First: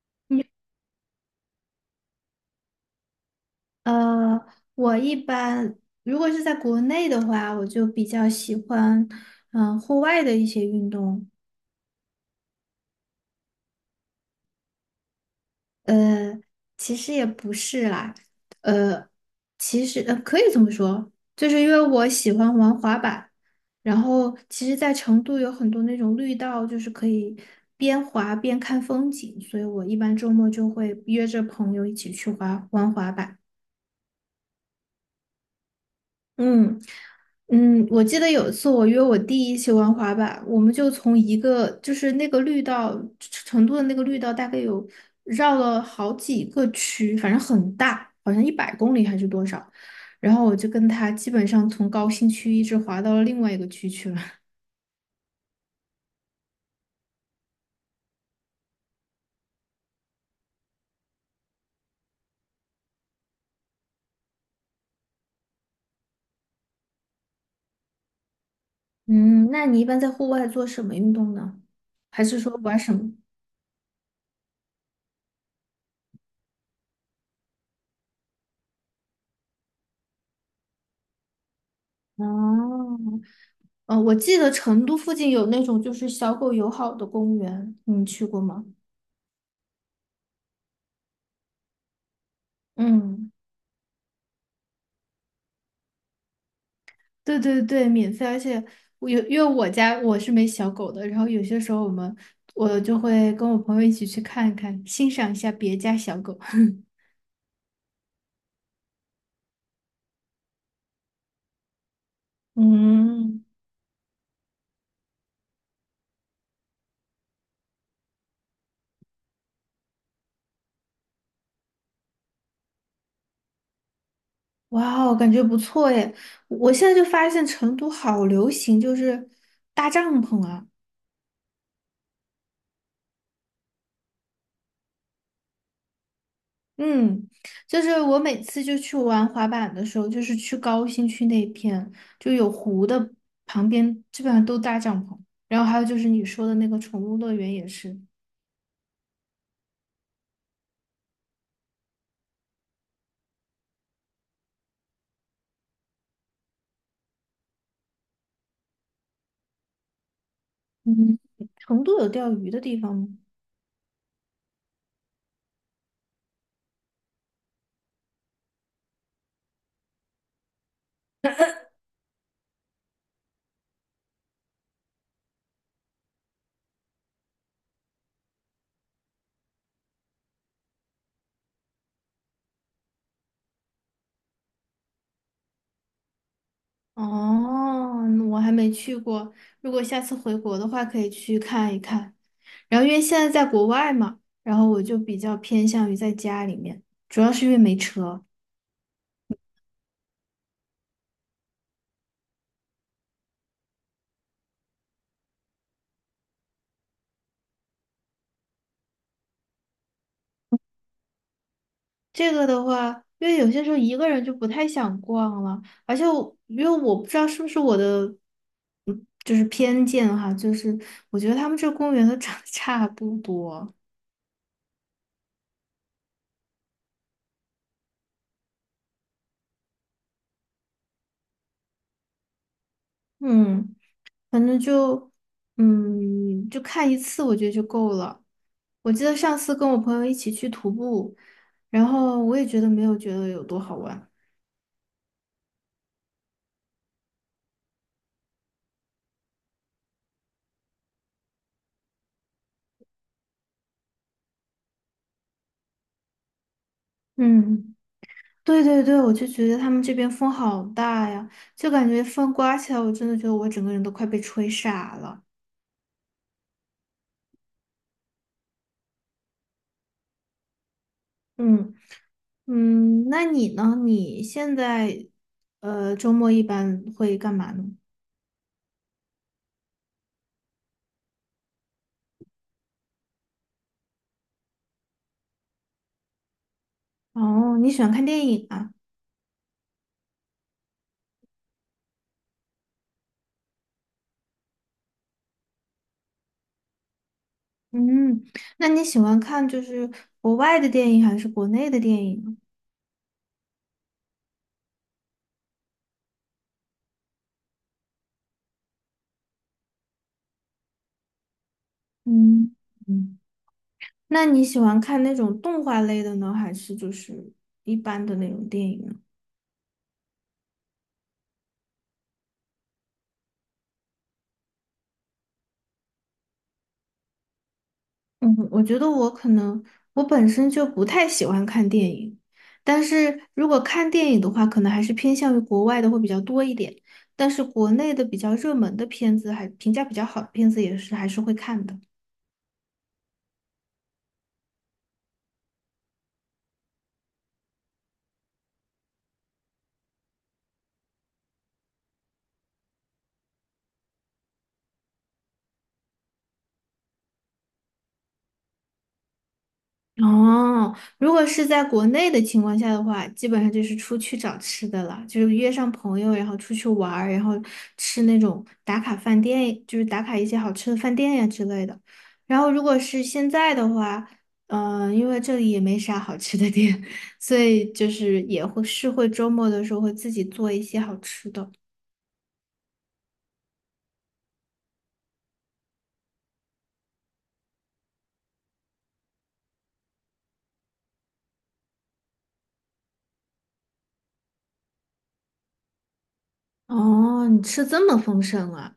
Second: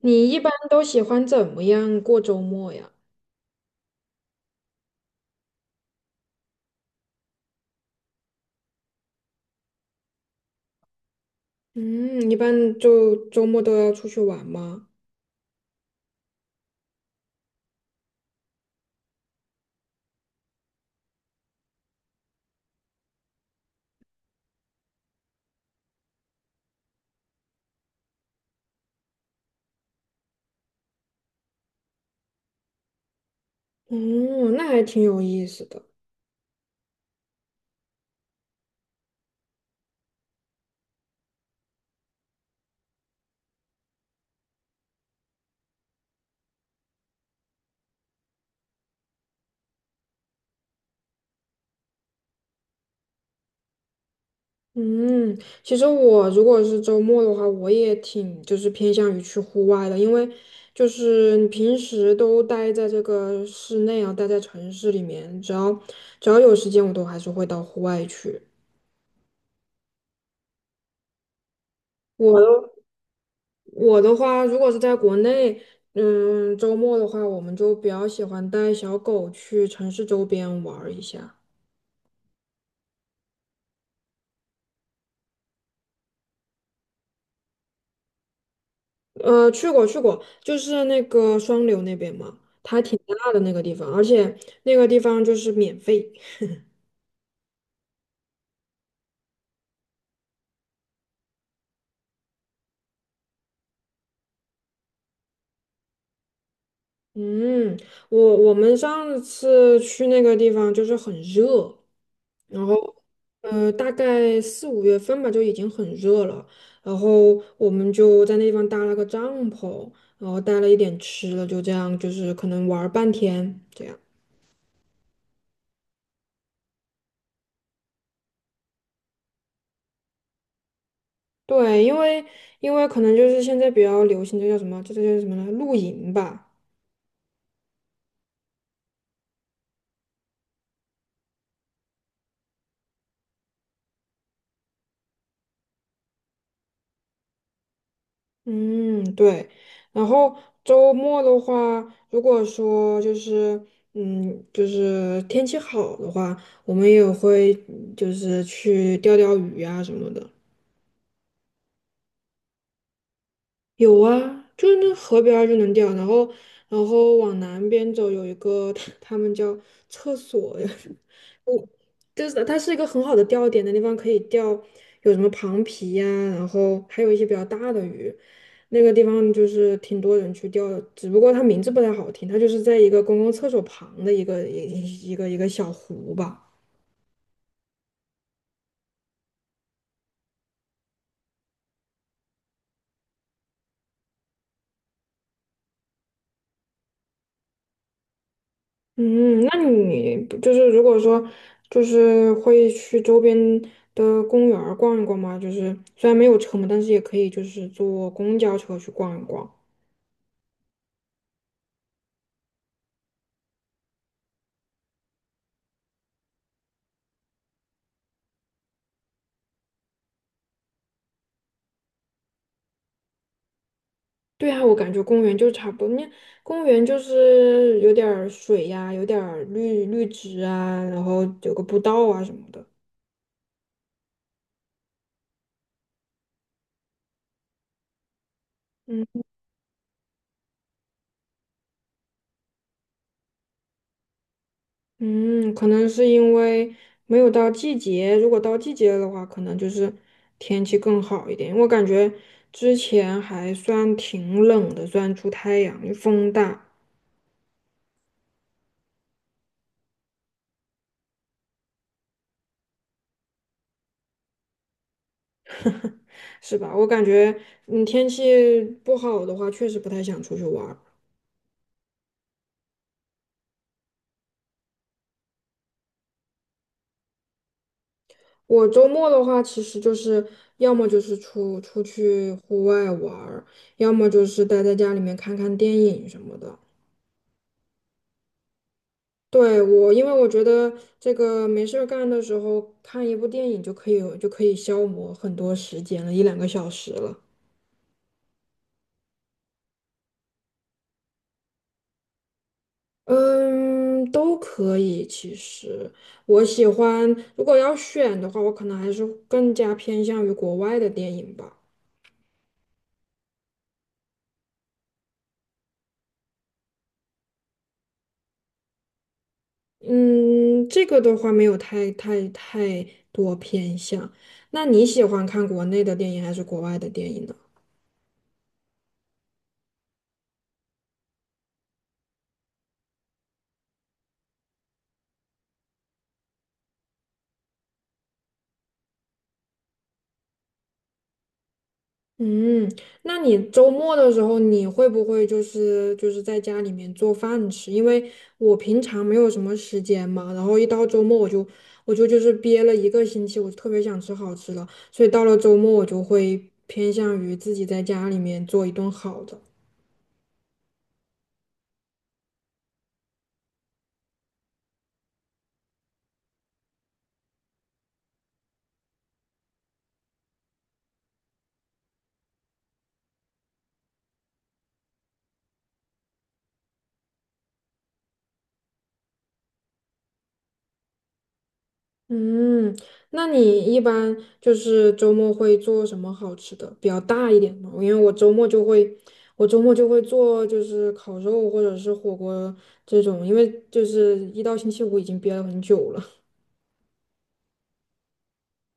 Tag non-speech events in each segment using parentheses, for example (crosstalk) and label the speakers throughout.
Speaker 1: 你一
Speaker 2: 你
Speaker 1: 般都喜欢怎么样过周末呀？
Speaker 2: 呃，我一般如果是在国内的话，我就比较喜欢户外的一些运动。
Speaker 1: 嗯，一般就周末都要出去玩吗？
Speaker 2: 呃，其实也不是啦，呃，其实可以这么说，就是因为我喜欢玩滑板，然后其实，在成都有很多那种绿道，就是可以边滑边看风景，所以我一般周末就会约着朋友一起去滑玩滑板。
Speaker 1: 哦，那还挺有意思的。
Speaker 2: 嗯嗯，我记得有一次我约我弟一起玩滑板，我们就从一个就是那个绿道，成都的那个绿道大概有绕了好几个区，反正很大，好像100公里还是多少。然后我就跟他基本上从高新区一直滑到了另外一个区去了。
Speaker 1: 嗯，其实我如果是周末的话，我也挺就是偏向于去户外的，因为就是你平时都待在这个室内啊，待在城市里面，只要有时间，我都还是会到户外去。
Speaker 2: (laughs) 嗯，那你一般在户外做什么运动呢？还
Speaker 1: 我
Speaker 2: 是说
Speaker 1: 的
Speaker 2: 玩什么？
Speaker 1: 我的话，如果是在国内，嗯，周末的话，我们就比较喜欢带小狗去城市周边玩儿一下。
Speaker 2: 哦，我记得成都附近有那种就是小狗友好的公园，你去过吗？
Speaker 1: 去过，就是那个双流那边嘛，它挺
Speaker 2: 嗯。
Speaker 1: 大的那个地方，而且那个地方就是免费。
Speaker 2: 对对对，免费，而且我有，因为我家我是没小狗的，然后有些时候我就会跟我朋友一起去看看，欣赏一下别家小狗。(laughs)
Speaker 1: 嗯，我们上次去那个地方就是很热，然后。
Speaker 2: 嗯，
Speaker 1: 大概四五月份吧，就已经很热了。然后我们就在那地方搭了个帐篷，然后带了一点吃的，就这样，就是可能玩儿半天这样。
Speaker 2: 哇哦，感觉不错耶！我现在就发现成都好流行，就是搭帐篷啊。
Speaker 1: 对，因为可能就是现在比较流行，这叫什么？这叫什么呢？露营吧。
Speaker 2: 嗯，就是我每次就去玩滑板的时候，就是去高新区那片，就有湖的旁边，基本上都搭帐篷。然后还有就是你说的那个宠物乐园也是。
Speaker 1: 嗯，对。然后周末的话，如果说就是嗯，就是天气好的话，我们也会就是去钓钓鱼啊什么的。
Speaker 2: 嗯，成都有钓鱼的地方吗？
Speaker 1: 有啊，就是那河边儿就能钓，然后往南边走有一个，(laughs) 他们叫厕所呀，(laughs) 我就是它是一个很好的钓点的地方，可以钓有什么螃皮呀、然后还有一些比较大的鱼，那个地方就是挺多人去钓的，只不过它名字不太好听，它就是在一个公共厕所旁的一个小湖吧。
Speaker 2: 哦，我还没去过。如果下次回国的话，可以去看一看。然后因为现在在国外嘛，然后我就比较偏向于在家里面，主要是因为没车。
Speaker 1: 嗯，那你不就是如果说就是会去周边的公园儿逛一逛吗？就是虽然没有车嘛，但是也可以就是坐公交车去逛一逛。
Speaker 2: 这个的话，因为有些时候一个人就不太想逛了，而且我因为我不知道是不是我的，嗯，就是偏见哈，就是我觉得他们这公园都 (laughs) 长得差不多，
Speaker 1: 对啊，我感觉公园就差不多，那公园就是有点儿水呀、有点儿绿绿植啊，然后有个步道啊什么的。
Speaker 2: 嗯。反正就，嗯，就看一次，我觉得就够了。我记
Speaker 1: 嗯。
Speaker 2: 得上次跟我朋友一起去徒步，然后我也觉得没有觉得有多好玩。
Speaker 1: 嗯，可能是因为没有到季节，如果到季节的话，可能就是天气更好一点。我感觉之前还算挺冷的，虽然出太阳，风大，
Speaker 2: 嗯，对对对，我就觉得他们这边风好大呀，就感觉风刮起来，我真的觉得我整个人都快被吹傻了。
Speaker 1: 是吧？我感觉，嗯，天气不好的话，确实不太想出去玩儿。
Speaker 2: 嗯嗯，那你呢？你现在周末一般会干嘛呢？
Speaker 1: 我周末的话，其实就是要么就是出出去户外玩儿，要么就是待在家里面看看电影什么的。
Speaker 2: 哦，你喜欢看电影啊？
Speaker 1: 对，我，因为我觉得这个没事儿干的时候看一部电影就可以消磨很多时间了，一两个小时了。
Speaker 2: 嗯，那你喜欢看就是国外的电影还是国内的电影呢
Speaker 1: 嗯，都可以。其实我喜欢，如果要选的话，我可能还是更加偏向于国外的电影吧。
Speaker 2: 嗯嗯，那你喜欢看那种动画类的呢，还是就是一般的那种电影呢？
Speaker 1: 嗯，这个的话没有太多偏向。那你喜欢看国内的电影还是国外的电影呢？
Speaker 2: 嗯，我觉得我可能我本身就不太喜欢看电影，但是如果看电影的话，可能还是偏向于国外的会比较多一点，但是国内的比较热门的片子还评价比较好的片子也是还是会看的。
Speaker 1: 嗯，那你周末的时候，你会不会就是在家里面做饭吃？因为我平常没有什么时间嘛，然后一到周末我就是憋了一个星期，我就特别想吃好吃的，所以到了周末我就会偏向于自己在家里面做一顿好的。
Speaker 2: 哦，如果是在国内的情况下的话，基本上就是出去找吃的了，就是约上朋友，然后出去玩儿，然后吃那种打卡饭店，就是打卡一些好吃的饭店呀之类的。然后如果是现在的话，因为这里也没啥好吃的店，(laughs) 所以就是也会是会周末的时候会自己做一些好吃的。
Speaker 1: 嗯，那你一般就是周末会做什么好吃的，比较大一点的？因为我周末就会做就是烤肉或者是火锅这种，因为就是一到星期五已经憋了很久了。
Speaker 2: 哦，你吃这么丰盛啊？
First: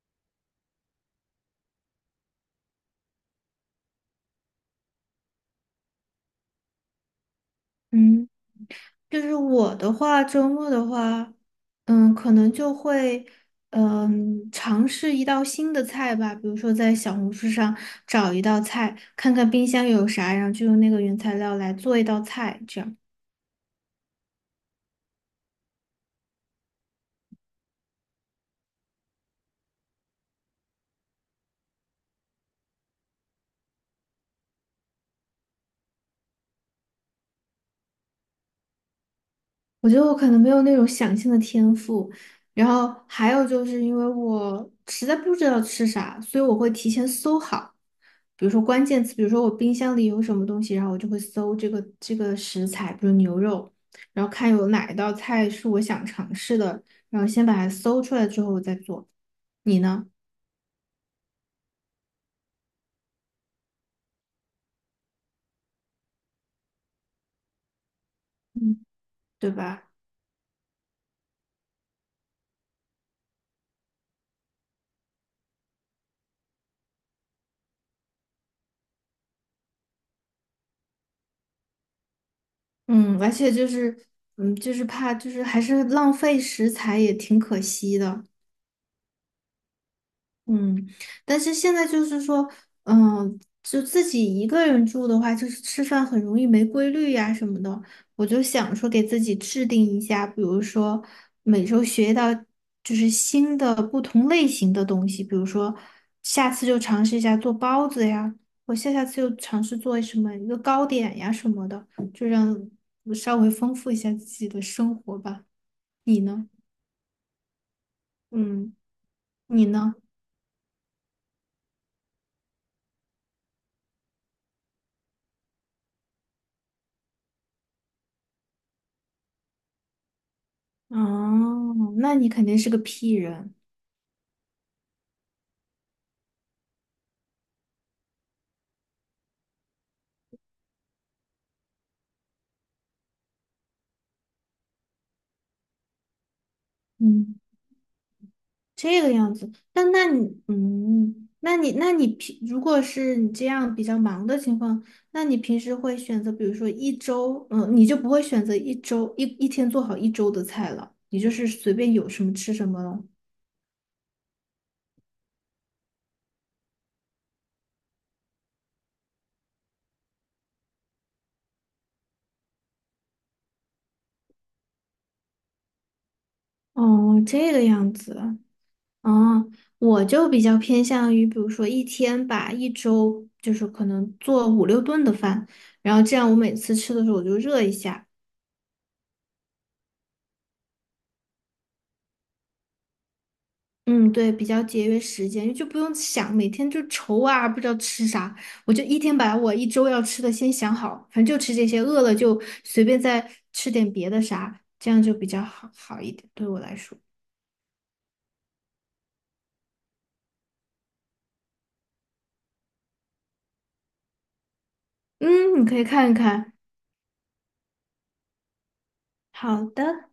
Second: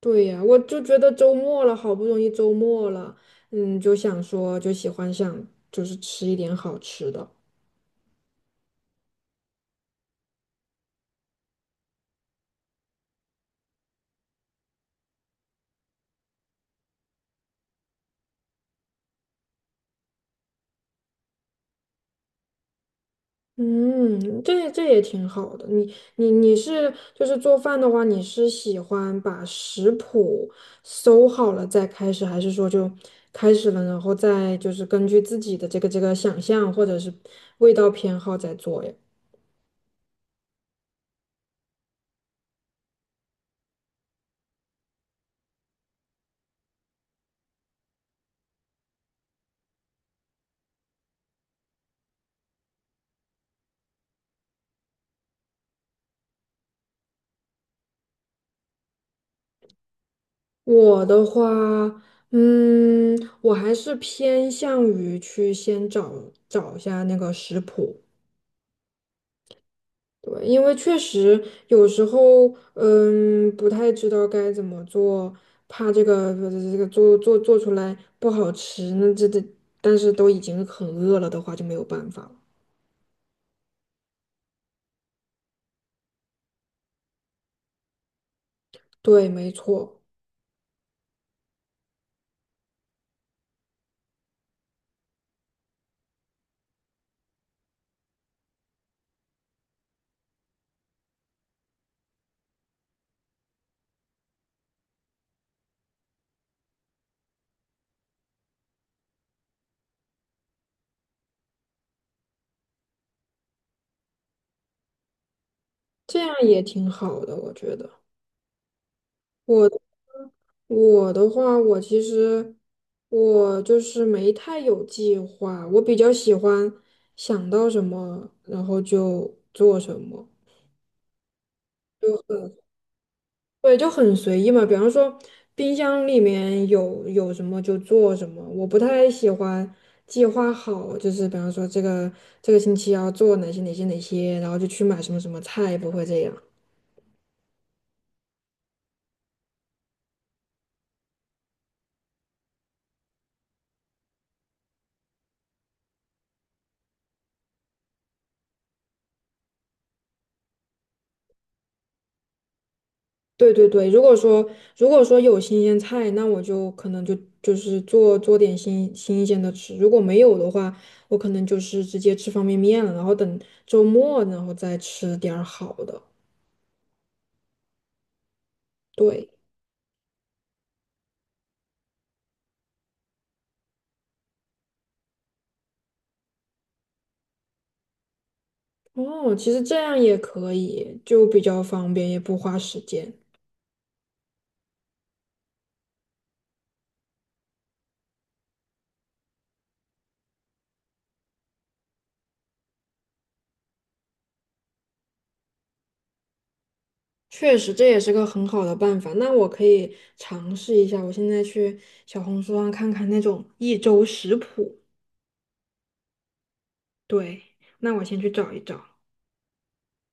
Speaker 1: 对呀，我就觉得周末了，好不容易周末了，嗯，就想说就喜欢就是吃一点好吃的。
Speaker 2: 嗯。就是我的话，周末的话，可能就会，尝试一道新的菜吧，比如说在小红书上找一道菜，看看冰箱有啥，然后就用那个原材料来做一道菜，这样。
Speaker 1: 嗯，这这也挺好的。你是就是做饭的话，你是喜欢把食谱搜好了再开始，还是说就开始了，然后再就是根据自己的这个想象或者是味道偏好再做呀？
Speaker 2: 我觉得我可能没有那种想象的天赋，然后还有就是因为我实在不知道吃啥，所以我会提前搜好。比如说关键词，比如说我冰箱里有什么东西，然后我就会搜这个食材，比如牛肉，然后看有哪一道菜是我想尝试的，然后先把它搜出来之后我再做。你呢？
Speaker 1: 我的话，嗯，我还是偏向于去先找一下那个食谱，
Speaker 2: 嗯，对吧？
Speaker 1: 对，因为确实有时候，嗯，不太知道该怎么做，怕这个做出来不好吃，那这，但是都已经很饿了的话就没有办法了。
Speaker 2: 嗯，而且就是，就是怕就是还是浪费食材也挺可惜的。
Speaker 1: 对，没错，
Speaker 2: 嗯，但是现在就是说，就自己一个人住的话，就是吃饭很容易没规律呀、什么的。我就想说，给自己制定一下，比如说每周学到就是新的不同类型的东西，比如说下次就尝试一下做包子呀，我下下次又尝试做什么一个糕点呀什么的，就让我稍微丰富一下自己的生活吧。
Speaker 1: 这
Speaker 2: 你
Speaker 1: 样
Speaker 2: 呢？
Speaker 1: 也挺好的，我觉得。
Speaker 2: 嗯，你
Speaker 1: 我
Speaker 2: 呢？
Speaker 1: 我的话，我其实我就是没太有计划，我比较喜欢想到什么，然后就做什么。
Speaker 2: 哦，那
Speaker 1: 就
Speaker 2: 你肯定
Speaker 1: 很。
Speaker 2: 是个 P 人。
Speaker 1: 对，就很随意嘛。比方说，冰箱里面有什么就做什么。我不太喜欢计划好，就是比方说这个星期要做哪些，然后就去买什么什么菜，不会这样。
Speaker 2: 嗯，这个样子。那你如果是你这样比较忙的情况，那你平时会选择，比如说一周，嗯，你就不会选择一周一天做好一周的菜了，你就是随便有什么吃什么了。
Speaker 1: 对对对，如果说有新鲜菜，那我就可能就就是做点新鲜的吃。如果没有的话，我可能就是直接吃方便面了，然后等周末然后再吃点儿好的。
Speaker 2: 哦，这个样子。
Speaker 1: 对。
Speaker 2: 哦，我就比较偏向于，比如说一天吧，一周就是可能做5、6顿的饭，然后这样我每次吃的时候我就热一下。
Speaker 1: 哦，其实这样也可以，就比较方便，也不花时间。
Speaker 2: 嗯，对，比较节约时间，就不用想每天就愁啊，不知道吃啥，我就一天把我一周要吃的先想好，反正就吃这些，饿了就随便再吃点别的啥，这样就比较好一点，对我来说。
Speaker 1: 确实，这也是个很好的办法。那我可以尝试一下，我现在去小红书上看看那种一周食谱。
Speaker 2: 嗯，你可以看一看。
Speaker 1: 对，那我先去找一找。
Speaker 2: 好的。